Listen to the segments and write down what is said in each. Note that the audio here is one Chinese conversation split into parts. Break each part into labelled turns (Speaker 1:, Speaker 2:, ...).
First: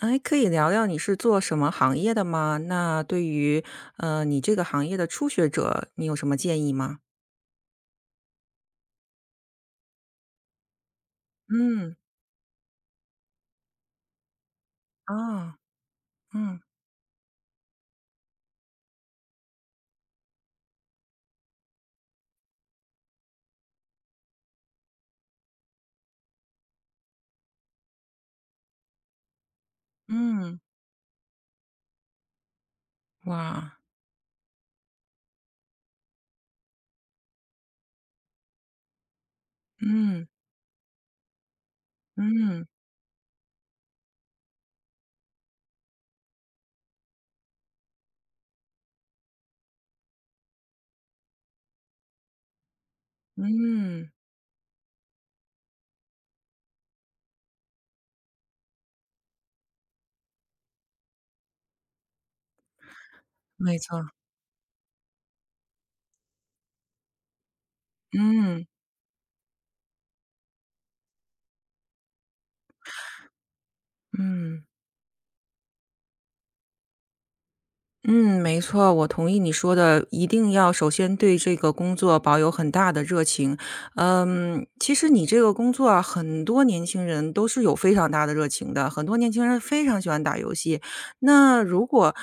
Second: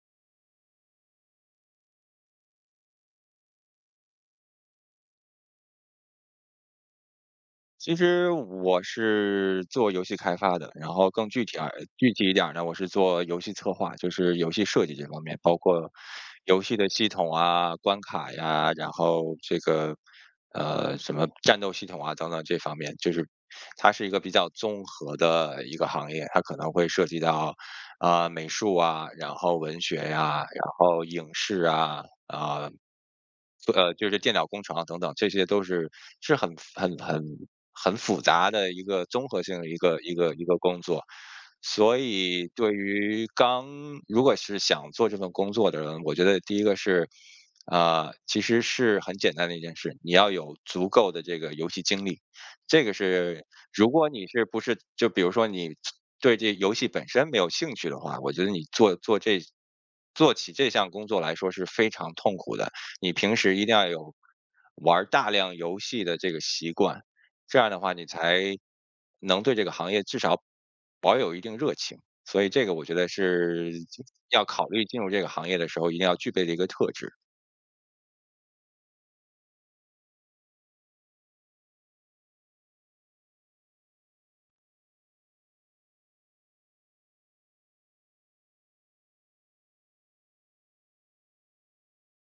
Speaker 1: 哎，可以聊聊你是做什么行业的吗？那对于，你这个行业的初学者，你有什么建议吗？
Speaker 2: 其实我是做游戏开发的，然后更具体啊，
Speaker 1: 嗯，
Speaker 2: 具体一点儿呢，我是做游戏策划，就是游戏设计这方面，包
Speaker 1: 啊，
Speaker 2: 括
Speaker 1: 嗯，
Speaker 2: 游戏的系统啊、关卡呀，然后这个呃什么战斗系统啊等等这方面，就是它是一个比较综合的一个行业，它可能会涉及到啊、美术啊，然后文学呀、
Speaker 1: 嗯，
Speaker 2: 然后影视啊，
Speaker 1: 哇，
Speaker 2: 就是电脑工程啊等等，这些都是是很很很很复杂的一个综合性的一个一
Speaker 1: 嗯，
Speaker 2: 个一个工作。所以
Speaker 1: 嗯，
Speaker 2: 对于如果是想做这份工作的人，我觉得第一个是，啊，其实是很简单的一件事，你要有足够的这个游戏经历。这个是如果
Speaker 1: 嗯，
Speaker 2: 你就比如说你对这游戏本身没有兴趣的话，我觉得你做起这项工作来说是非常痛苦的。你平时一定
Speaker 1: 没
Speaker 2: 要
Speaker 1: 错，
Speaker 2: 有玩儿大量游戏的这个习惯，这样的话你才
Speaker 1: 嗯，
Speaker 2: 能对这个行业至少保有一定热情。所以这个我觉得是要
Speaker 1: 嗯。
Speaker 2: 考虑进入这个行业的时候一定要具备的一个特质。
Speaker 1: 嗯，没错，我同意你说的，一定要首先对这个工作保有很大的热情。嗯，其实你这个工作啊，很多年轻人都是有非常大的热情的，很多年轻人非常喜欢打游戏。那如果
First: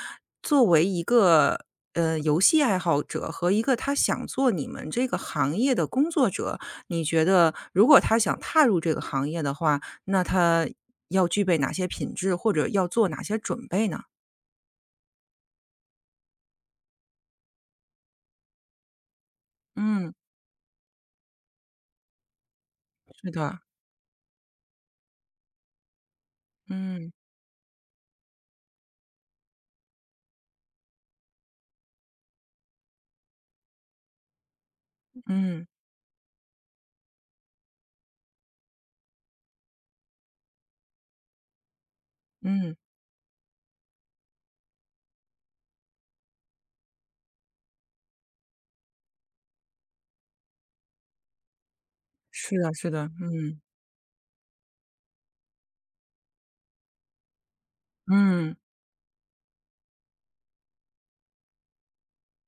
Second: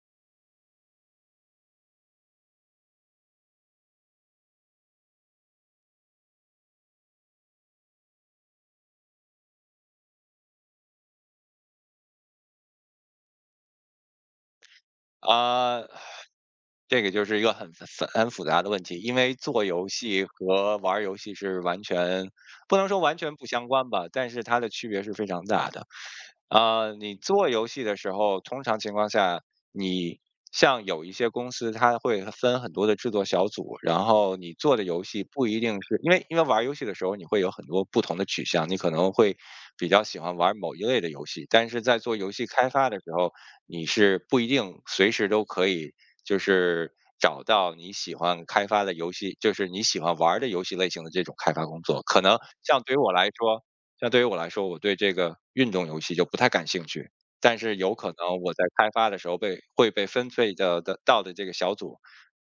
Speaker 1: 作为一个游戏爱好者和一个他想做你们这个行业的工作者，你觉得如果他想踏入这个行业的话，那他要具备哪些品质，或者要做哪些准备呢？
Speaker 2: 啊。这个就是一个很复杂的问题，因为做游
Speaker 1: 嗯，
Speaker 2: 戏和玩儿游戏是不能说完
Speaker 1: 是
Speaker 2: 全不
Speaker 1: 的。
Speaker 2: 相关吧，但是它的区别是非常大的。
Speaker 1: 嗯，
Speaker 2: 你做游戏的时候，通常情况下，你像有一些公司，它会分很多的制作小组，然后你做的游戏不一
Speaker 1: 嗯，
Speaker 2: 定是因为玩儿游戏的时候，你会有很多不同的取向，你可能会比较喜欢玩儿某一类的游戏，但是在做游戏开
Speaker 1: 嗯，
Speaker 2: 发的时候，你是不一定随时都可以就是找到你喜欢开发的游戏，就是你喜欢玩儿的游戏类型的这种开发工作，可能
Speaker 1: 是的
Speaker 2: 像
Speaker 1: 是
Speaker 2: 对于
Speaker 1: 的，
Speaker 2: 我来
Speaker 1: 嗯，
Speaker 2: 说。像对于我来说，我对这个运动游戏就不太感兴趣，但是有可能我
Speaker 1: 嗯，
Speaker 2: 在开发的时候会被分配到的这个小组，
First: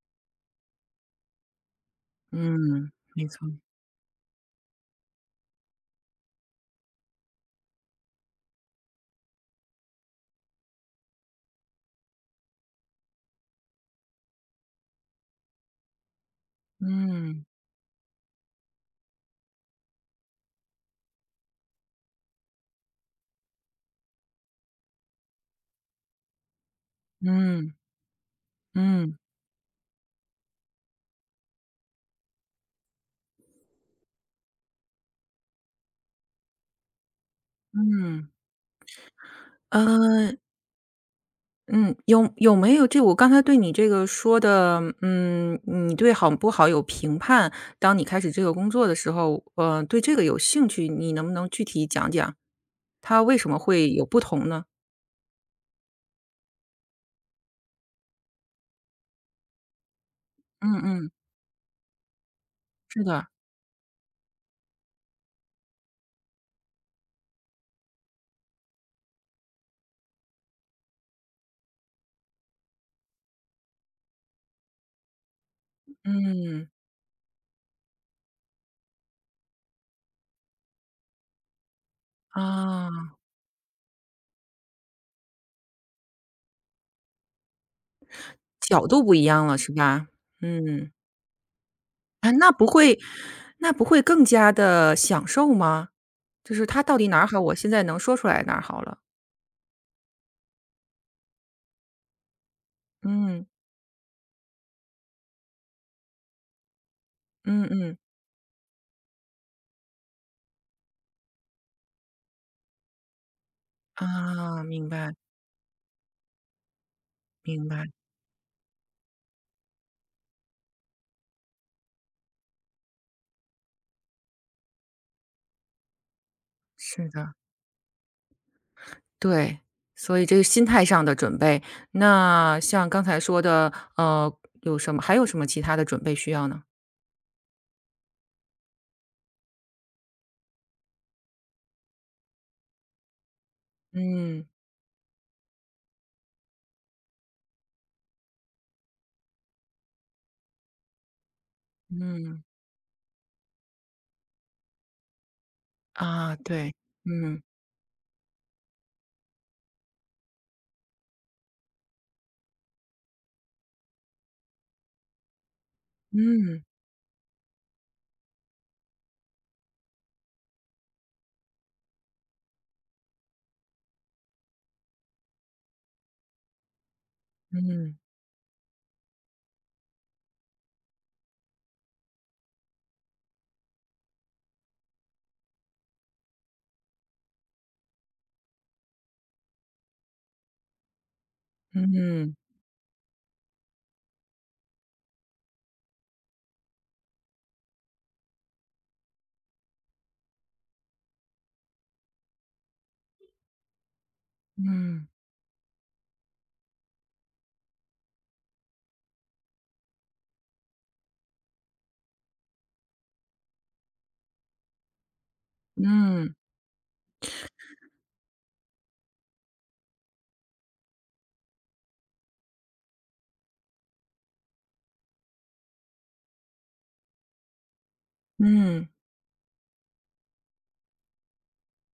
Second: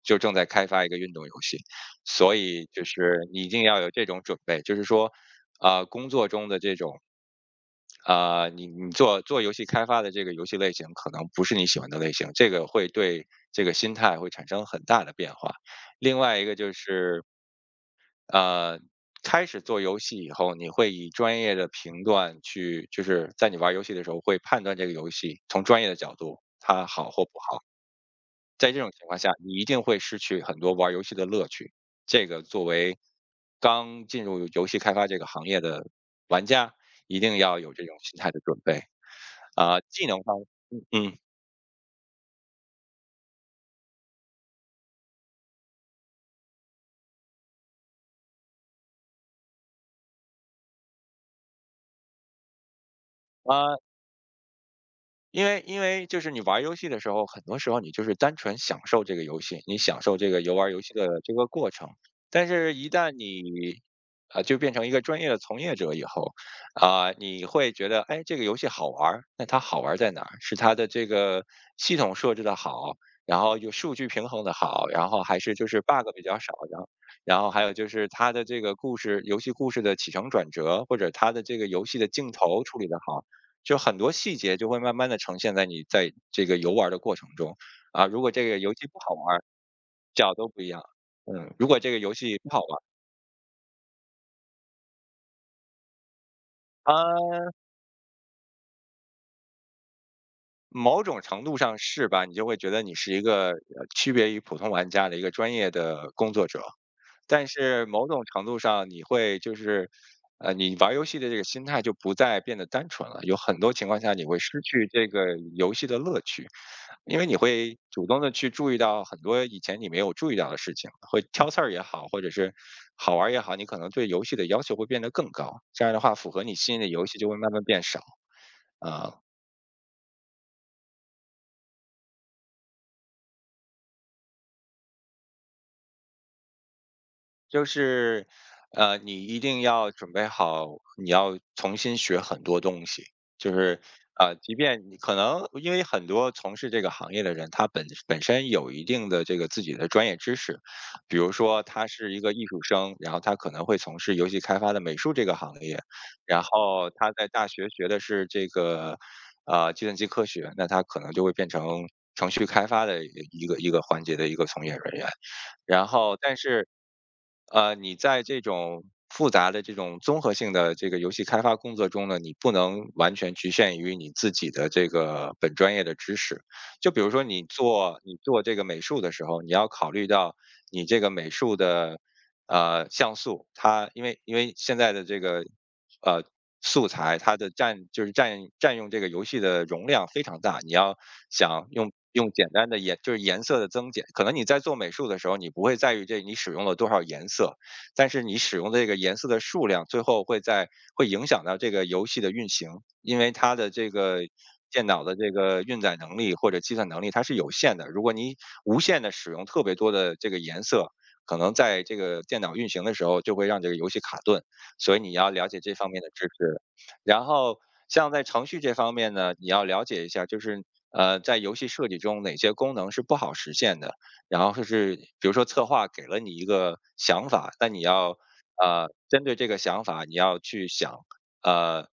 Speaker 2: 就正在开发一个运动游戏，所以就
Speaker 1: 嗯，没
Speaker 2: 是你一
Speaker 1: 错，
Speaker 2: 定要有这种准备，就是说，啊、工作中的这种，你做游戏开发的这个游戏类型可能不是你喜欢的类型，这个这个心态会产生很大的变化。另外一个就是
Speaker 1: 嗯，
Speaker 2: 呃，开始做游戏以后，你会以专业的评断去，就是在你玩游戏的时候会判断这个游戏，从专业的角度它好或不好。
Speaker 1: 嗯，
Speaker 2: 在这种情况
Speaker 1: 嗯，
Speaker 2: 下，你一定会失去很多玩游戏的乐趣。这个作为刚进入游戏开发这个行业的玩家，一定要有这种心
Speaker 1: 嗯，
Speaker 2: 态的准备。啊、技能方，
Speaker 1: 嗯
Speaker 2: 嗯嗯，
Speaker 1: 嗯，有没有这我刚才对你这个说的，嗯，你对好不好有评判，当你开始这个工作的时候，对这个有兴趣，你能不能具体讲讲，它为什么
Speaker 2: 啊
Speaker 1: 会有不同呢？
Speaker 2: 因为就是你玩儿游戏的时候，很多时候你就是单纯享受这个游戏，你享受这个游玩
Speaker 1: 嗯
Speaker 2: 儿游戏的
Speaker 1: 嗯，
Speaker 2: 这个过程。但是，一
Speaker 1: 是
Speaker 2: 旦
Speaker 1: 的，
Speaker 2: 你就变成一个专业的从业者以后，啊、你会觉得，哎，这个游戏好玩儿，那它好玩儿在哪儿？是它的这个系统设置的好，然后有数据平衡的好，还是 bug 比较少，
Speaker 1: 嗯，
Speaker 2: 然后还有就是它的这个故事，游戏故事的起承转折，或者它的这个游戏的镜头处理的
Speaker 1: 啊，
Speaker 2: 好。就很多细节就会慢慢的呈现在你在这个游玩儿的过程中。啊，如果这个游
Speaker 1: 角
Speaker 2: 戏不
Speaker 1: 度
Speaker 2: 好
Speaker 1: 不一
Speaker 2: 玩儿，
Speaker 1: 样了是吧？
Speaker 2: 角度不一样。
Speaker 1: 嗯。
Speaker 2: 嗯，如果这个游
Speaker 1: 啊，
Speaker 2: 戏不
Speaker 1: 那
Speaker 2: 好
Speaker 1: 不
Speaker 2: 玩
Speaker 1: 会那不会更加的享受吗？就是他
Speaker 2: 儿
Speaker 1: 到底哪儿
Speaker 2: 啊，它
Speaker 1: 好，我现在能说出来哪儿好了。
Speaker 2: 某种程度上是吧，你就会觉得你是一
Speaker 1: 嗯，
Speaker 2: 个，区别于普通玩家的一个专业的工作者。但
Speaker 1: 嗯
Speaker 2: 是
Speaker 1: 嗯，
Speaker 2: 某种程度上，你会就是，你玩儿游戏的这个心态就不再变得单纯了。有很多情况下，你会失
Speaker 1: 啊，
Speaker 2: 去
Speaker 1: 明
Speaker 2: 这
Speaker 1: 白
Speaker 2: 个游戏的乐趣，因为你
Speaker 1: 明
Speaker 2: 会
Speaker 1: 白，
Speaker 2: 主动的去注意到很多以前你没有注意到的事情，会挑刺儿也好，或者是好玩儿也好，你可能对游戏的要求会变得更高。这样的话，符合你心里的游
Speaker 1: 是
Speaker 2: 戏就
Speaker 1: 的，
Speaker 2: 会慢慢变少。啊、
Speaker 1: 对。所以这个心态上的准备，那像刚才说的，有什么还有什么其他的准备需要呢？
Speaker 2: 就是，你一定要准备好，你要重新学很多东西。就是，
Speaker 1: 嗯，
Speaker 2: 即便你可能因为很多从事这个行业的人，他本身有一定的这个自己的专业知识，比如说他是一个
Speaker 1: 嗯，
Speaker 2: 艺术生，然后他可能会从事游戏开发的美术这个行业，
Speaker 1: 啊，
Speaker 2: 然
Speaker 1: 对，
Speaker 2: 后他在
Speaker 1: 嗯，
Speaker 2: 大学学的是这个，计算机科学，那他可能就会变成程序开发的一个环节的一个从业人员。然后但
Speaker 1: 嗯，
Speaker 2: 是，你在这种复杂的这种综合性的这个游戏开发工作中呢，你不能完全局限于你自己的这个本专业的知识。就比如说你
Speaker 1: 嗯，
Speaker 2: 做你做这个美术的时候，你要考虑到你这个美术的像素，它因为现在的这个呃，素材，它的占就是占占用这个游戏的容量非常大。你要想用
Speaker 1: 嗯，
Speaker 2: 简单的颜就是颜色的增减，可能你在做美术的时候，你不会在意这你使用了多少颜色，但是你使用的这个颜色的数量，最后会影响到这个游戏的运行，因为它的这个电脑
Speaker 1: 嗯，
Speaker 2: 的这个运载能力或者计算能力它是有限的。如果你无限的使用特别多的这个颜色，可能在这个电脑运行的时候，就会让这个游戏卡顿。所以你要了解这方面的知
Speaker 1: 嗯，嗯，
Speaker 2: 识。然后像在程序这方面呢，你要了解一下，就是在游戏设计中哪些功能是不好实现的，然后就是比如说策划给了你一个想法，那你要
Speaker 1: 嗯
Speaker 2: 针对这个想法，你要去想呃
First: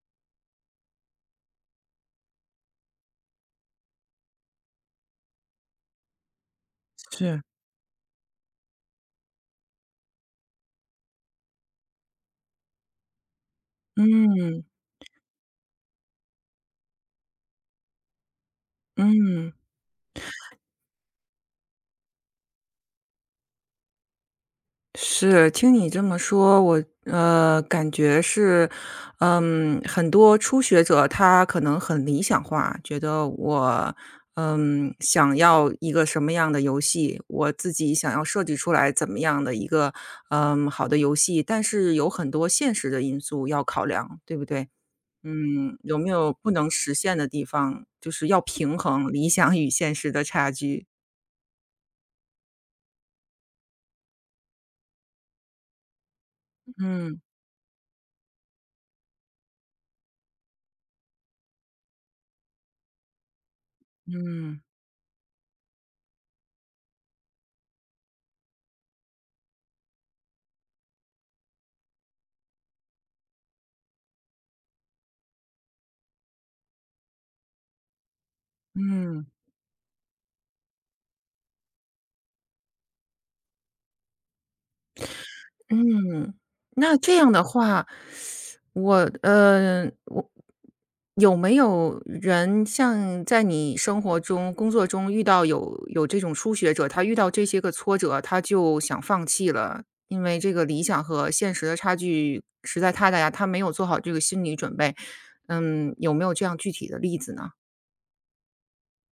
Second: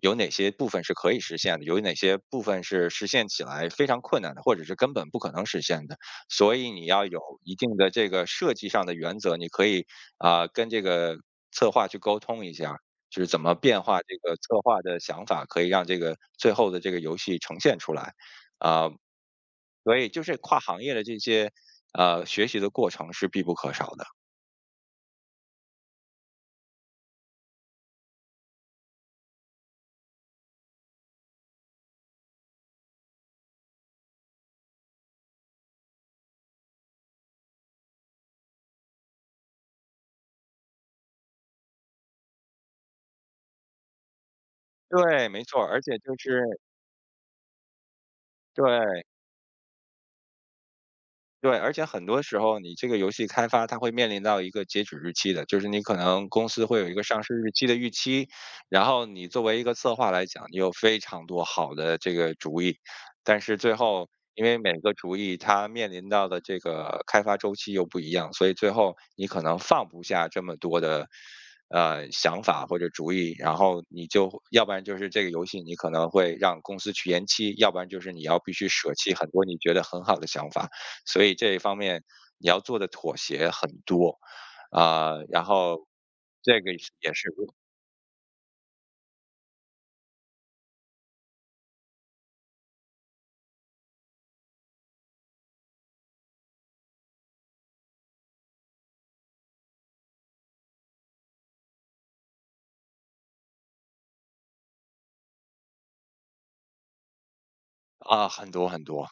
Speaker 2: 有哪些部分是可以实现的，有哪些部分是实现起来非常困难的，或者是根本不可能实现的。所以你要有
Speaker 1: 是，
Speaker 2: 一定的这个设计上的原则，你可以跟这个策划去沟通一下，就是怎么变化这个策
Speaker 1: 嗯，
Speaker 2: 划的想法，可以让这个最后的这个游戏呈现出来。啊、
Speaker 1: 嗯。
Speaker 2: 所以就是跨行业的这些学习的过程是必不可少的。
Speaker 1: 是，听你这么说，我感觉是，嗯，很多初学者他可能很理想化，觉得我，嗯，想要一个什么样的游戏，我自己想要设计出来怎么样的一个，嗯，好的游戏，但是有很多现实的因素要考量，对不对？
Speaker 2: 对，没错，
Speaker 1: 嗯，
Speaker 2: 而且
Speaker 1: 有没
Speaker 2: 就
Speaker 1: 有不
Speaker 2: 是
Speaker 1: 能实现的地方，就是要平
Speaker 2: 对，
Speaker 1: 衡理想与现实的差距。
Speaker 2: 对，而且很多时候你这个游戏开发它会面临到一个截止日期的，就是你可能公司会有一个
Speaker 1: 嗯
Speaker 2: 上市日期的预期，然后你作为一个策划来讲，你有非常多好的这个主意，但是最后因为
Speaker 1: 嗯
Speaker 2: 每个主意它面临到的这个开发周期又不一样，所以最后你可能放不下这么多的想法或者主意，然后你就要不然就是这个游戏你可能会让公司去延期，要不然就是你要必须舍弃
Speaker 1: 嗯。
Speaker 2: 很多你觉得很好的想法。所以这一方面你要做的妥协很多，啊，然后
Speaker 1: 嗯，
Speaker 2: 这个
Speaker 1: 那
Speaker 2: 也
Speaker 1: 这
Speaker 2: 是。
Speaker 1: 样的话，我我有没有人像在你生活中、工作中遇到有这种初学者，他遇到这些个挫折，他就想放弃了，因为这个理想和现实的差距实在太大呀，他没有做好这个心理准备。嗯，有没有这样具体的例子呢？
Speaker 2: 啊，很多很多。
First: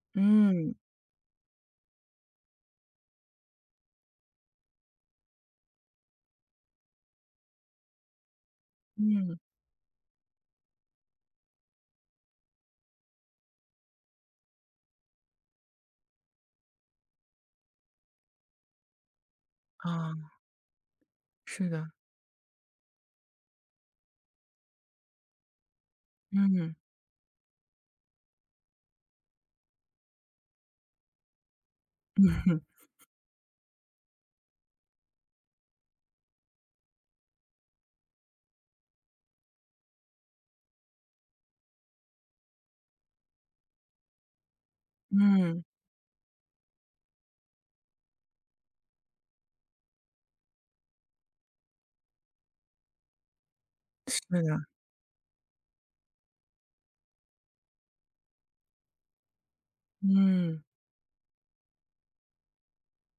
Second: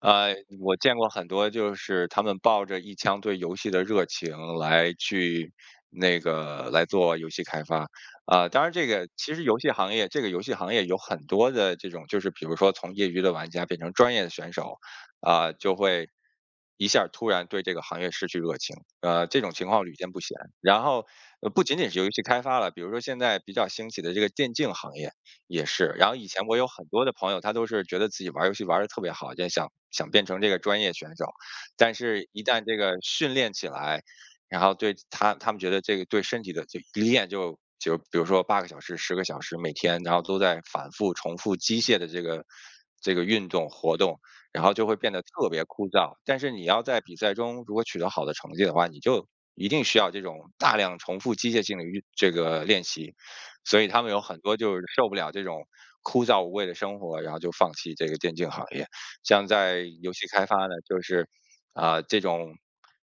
Speaker 1: 嗯
Speaker 2: 我见过很多，就是他们抱着一腔对游戏的热情来去那个来做游戏开发。啊、当然这个其
Speaker 1: 嗯，
Speaker 2: 实游戏行业，这个游戏行业有很多的这种，就是比如说从业余的玩家变成专业的选手，啊、就会一下儿突然对这个行业失去热情。这种情况屡见不
Speaker 1: 啊，
Speaker 2: 鲜。然后，不
Speaker 1: 是
Speaker 2: 仅
Speaker 1: 的，
Speaker 2: 仅是游戏开发了，比如说现在比较兴起的这个电竞行业。也是，然后以前我有
Speaker 1: 嗯
Speaker 2: 很多的朋友，他都是觉得自己玩儿游戏玩的特别好，就想变成这个专业选手。但是一旦这 个训练起来，然后对他们觉得这个对身体的就一练比如说八个小时、十个小时每天，然后都在反复重复机械的这个运动活动，然后就会变得特别
Speaker 1: 嗯，
Speaker 2: 枯燥。但是你要在比赛中如果取得好的成绩的话，你就一定需要这种大量重复机械性的运这个练习。所以他们有
Speaker 1: 是
Speaker 2: 很多就
Speaker 1: 的，
Speaker 2: 是受不了这种枯燥无味的生活，然后就放弃这个电竞行业。像在游戏开发
Speaker 1: 嗯
Speaker 2: 呢，就是这种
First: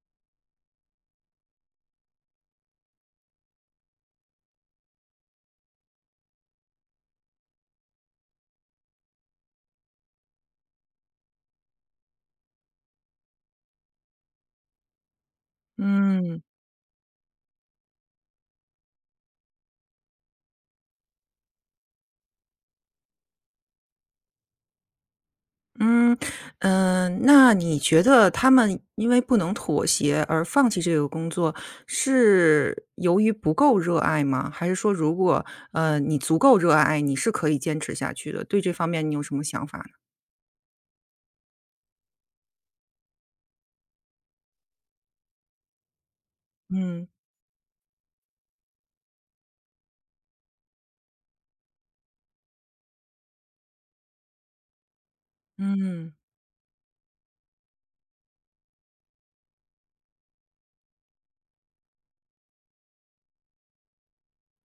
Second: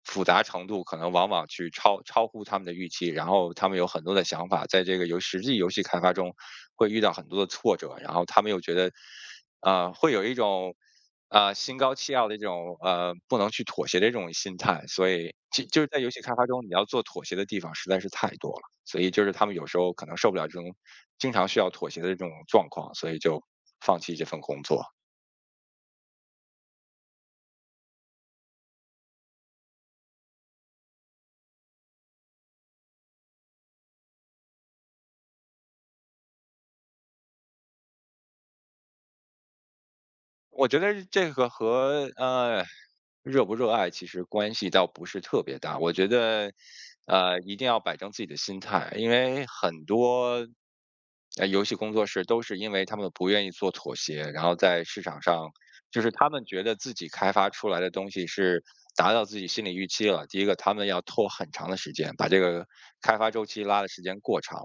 Speaker 2: 复杂程度可能往往去超乎他们的预期，然后他们有很多的想法，在这个实际游戏开发中会遇到很多的挫折，然后他们又觉得会有一种。心高气傲的这种不能去妥协的这种心态，所以就是在游戏开
Speaker 1: 嗯。
Speaker 2: 发中，你要做妥协的地方实在是太多了。所以就是他们有时候可能受不了这种经常需要妥协的这种状况，所以就放弃这份工作。
Speaker 1: 嗯，嗯，那你觉得他们因为不能妥协而放弃这个工作，是由于不够热爱吗？还是说如果，你足够热爱，你是可以坚持下去的？对这方面你有什么想法呢？
Speaker 2: 我觉得这个和热不热爱其实关系倒不是特别大。我觉得
Speaker 1: 嗯，
Speaker 2: 一定要摆正自己的心态，因为很多游戏工作室都是因为他们不愿意做妥协，然后在市场上就是
Speaker 1: 嗯，
Speaker 2: 他们觉得自己开发出来的东西是达到自己心理预期了。第一个，他们要拖很长的时间，把这个开发周期拉的时间过长。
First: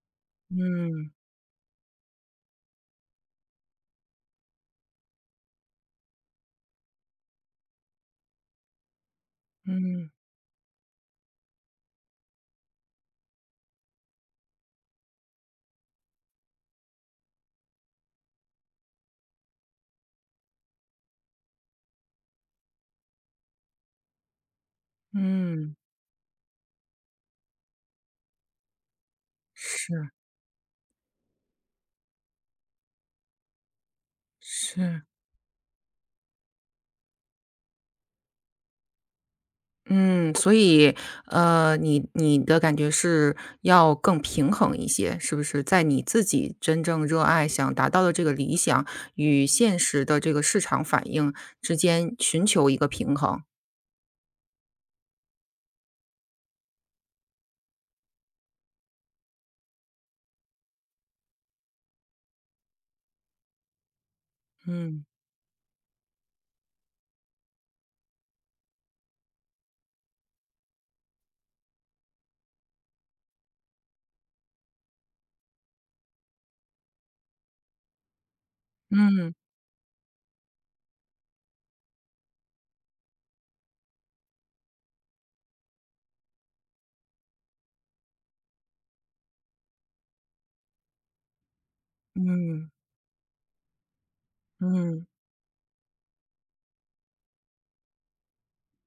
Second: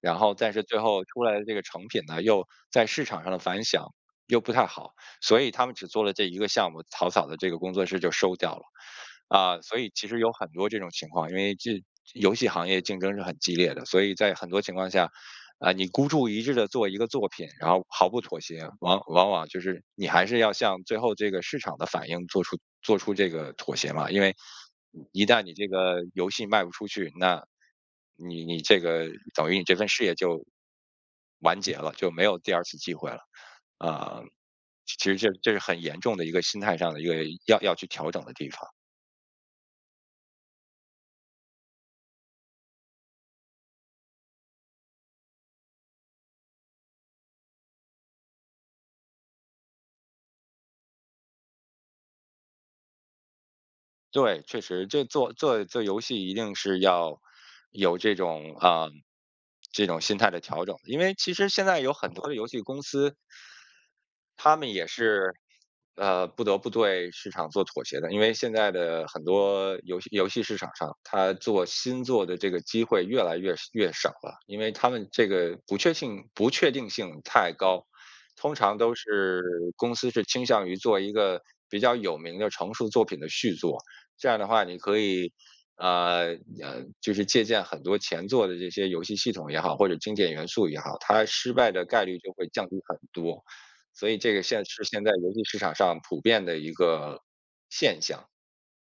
Speaker 2: 然后，但是最后
Speaker 1: 嗯，
Speaker 2: 出来的这个成品呢，又在市场上的反响又不太好，所以他们只做了这一个项目，草草的这个工作室就收掉了。啊，所以其
Speaker 1: 嗯，
Speaker 2: 实有很多这种情况，因为这游戏行业竞争是很激烈的，所以在很多情况下，啊，你孤注一掷的做一个作品，然后毫不妥协，往往就是你还是要向最后这个市场的反应做出这个妥协嘛，因为一旦你这
Speaker 1: 嗯，
Speaker 2: 个游戏卖不出去，那你这个等于你这份事
Speaker 1: 是，
Speaker 2: 业就完结了，就没有第二次机会了。啊，
Speaker 1: 是。
Speaker 2: 其实这是很严重的一个心态上的一个要去调整的地方。
Speaker 1: 嗯，所以，你的感觉是要更平衡一些，是不是？在你自己真正热爱、想达到的这个理想与现实的这个市场反应之间寻求一个平衡。
Speaker 2: 对，确实，这做游戏一定是要有这种这种心态的调整，因为其实现在有很多的游戏公司，他们也
Speaker 1: 嗯
Speaker 2: 是，呃，不得不对市场做妥协的，因为现在的很多游戏市场上，他做新作的这个机会越来越少了，因为他们这个不确定性太高，通常都
Speaker 1: 嗯
Speaker 2: 是公司是倾向于做一个比较有名的成熟作品的续作，这样的话你可以。呃就是借鉴很多前作的这些游戏系统也好，或者经典元素也好，它失败的概率就会降
Speaker 1: 嗯
Speaker 2: 低很多。所以这个现
Speaker 1: 嗯。
Speaker 2: 在游戏市场上普遍的一个现象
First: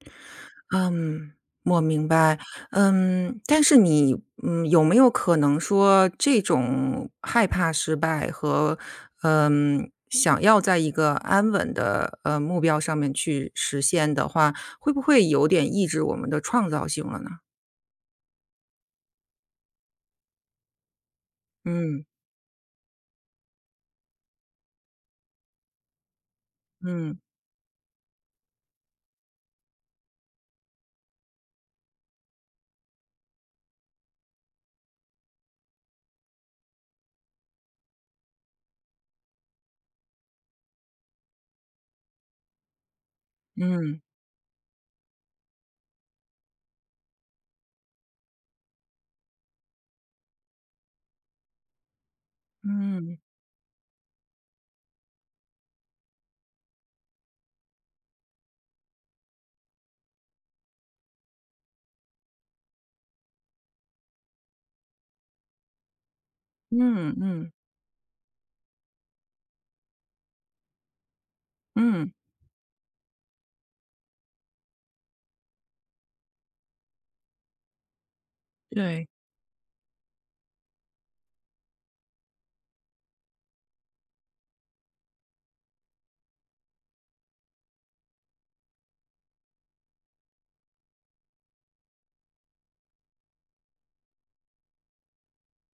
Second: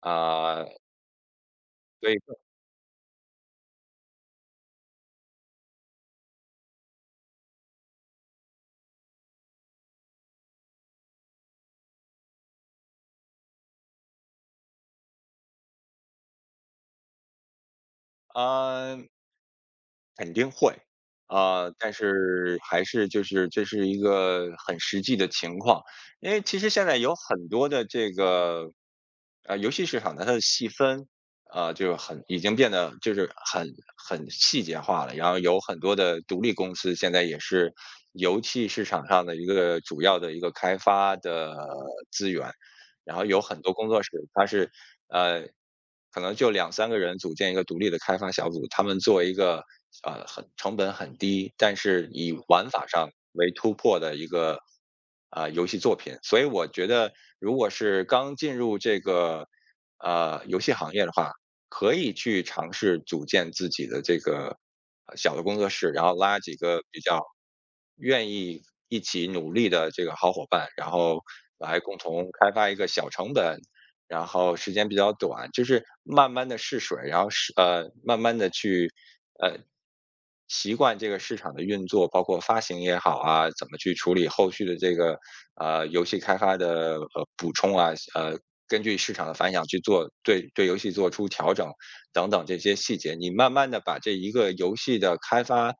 Speaker 2: 啊，
Speaker 1: 嗯，我明
Speaker 2: 所以
Speaker 1: 白。嗯，但是你，有没有可能说这种害怕失败和，想要在一个安稳的，目标上面去实现的话，会不会有点抑制我们的创造性了呢？
Speaker 2: 啊，肯定会啊，但
Speaker 1: 嗯，
Speaker 2: 是还是就是这是一个很实际的情况，因为其实现在有
Speaker 1: 嗯，
Speaker 2: 很多的这个游戏市场的它的细分就很已经变得就是很细节化了，然后有很多的独立公司现在也是游戏市场上的一个主要的一个开发的资源。然后有很多工作
Speaker 1: 嗯，
Speaker 2: 室，它是呃，可能就两三个人组建一个独立的开发小组，他们做一个很成本很低，但是以玩法上
Speaker 1: 嗯，
Speaker 2: 为突破的一个游戏作品。所以我觉得，如果是刚进入这个游戏行业的话，可以去尝试组建自己的这个小的工作室，然后拉几个比
Speaker 1: 嗯，
Speaker 2: 较
Speaker 1: 嗯，
Speaker 2: 愿意一起努力的这个好伙伴，然后来共
Speaker 1: 嗯，
Speaker 2: 同开发一个小成本然后时间比较短，就是慢慢的试水，然后慢慢的去，
Speaker 1: 对，
Speaker 2: 呃，习惯这个市场的运作，包括发行也好啊，怎么去处理后续的这个，游戏开发的，补充啊，根据市场的反响去做对游戏做出调整等等这些细节。你慢慢的把这一个游戏的开发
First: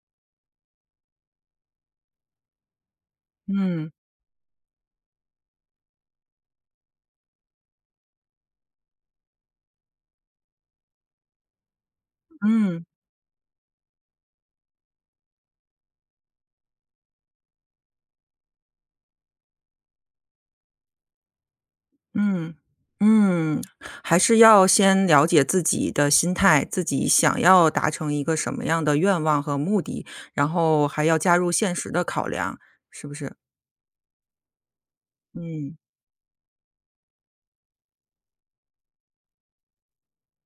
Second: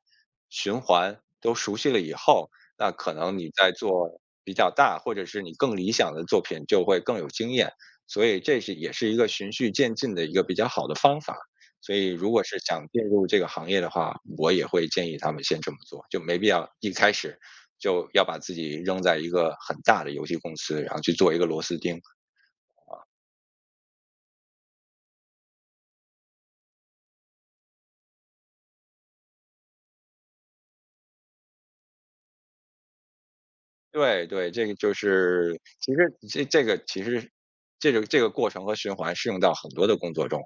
Speaker 2: 循环都熟悉了以后，那可能你在
Speaker 1: 嗯，
Speaker 2: 做比较大，或者是你更理想的作品就会更有经验。所以这是也是一个循序渐进的一个比较好的方法。所以如果是
Speaker 1: 嗯。
Speaker 2: 想进入这个行业的话，我也会建议他们先这么做，就没必要一开始就要把自己扔在一个很大的游戏公司，然后去做一个螺丝钉。
Speaker 1: 嗯，嗯，还是要先了解自己的心态，自己想要达成一个什么样的愿望和目的，然后还要加入现实的考量，是不是？
Speaker 2: 对对，这个就是
Speaker 1: 嗯，
Speaker 2: 其实这个其实这个过程和循环适用到很多的工作中。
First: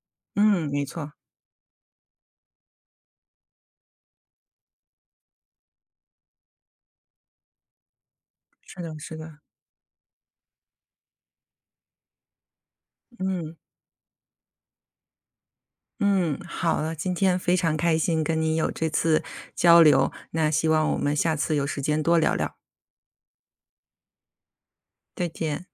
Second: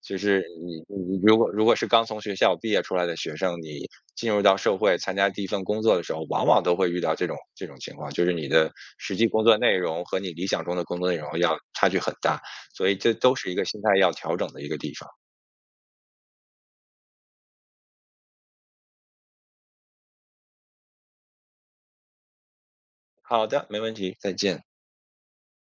Speaker 2: 就是
Speaker 1: 嗯，
Speaker 2: 你
Speaker 1: 没错，
Speaker 2: 你如果是刚从学校毕业出来的学生，你进入到社会参加第一份工作的时候，往往都会遇到这种情况，就是你的
Speaker 1: 是的，
Speaker 2: 实
Speaker 1: 是
Speaker 2: 际
Speaker 1: 的，
Speaker 2: 工作内容和你理想中的工作内容要差距很大，所以这都是一
Speaker 1: 嗯，
Speaker 2: 个心态要调整的一个地方。
Speaker 1: 嗯，好了，今天非常开心跟你有这次交流，那希望我们下次有时间多聊聊，
Speaker 2: 好的，没问题，再见。
Speaker 1: 再见。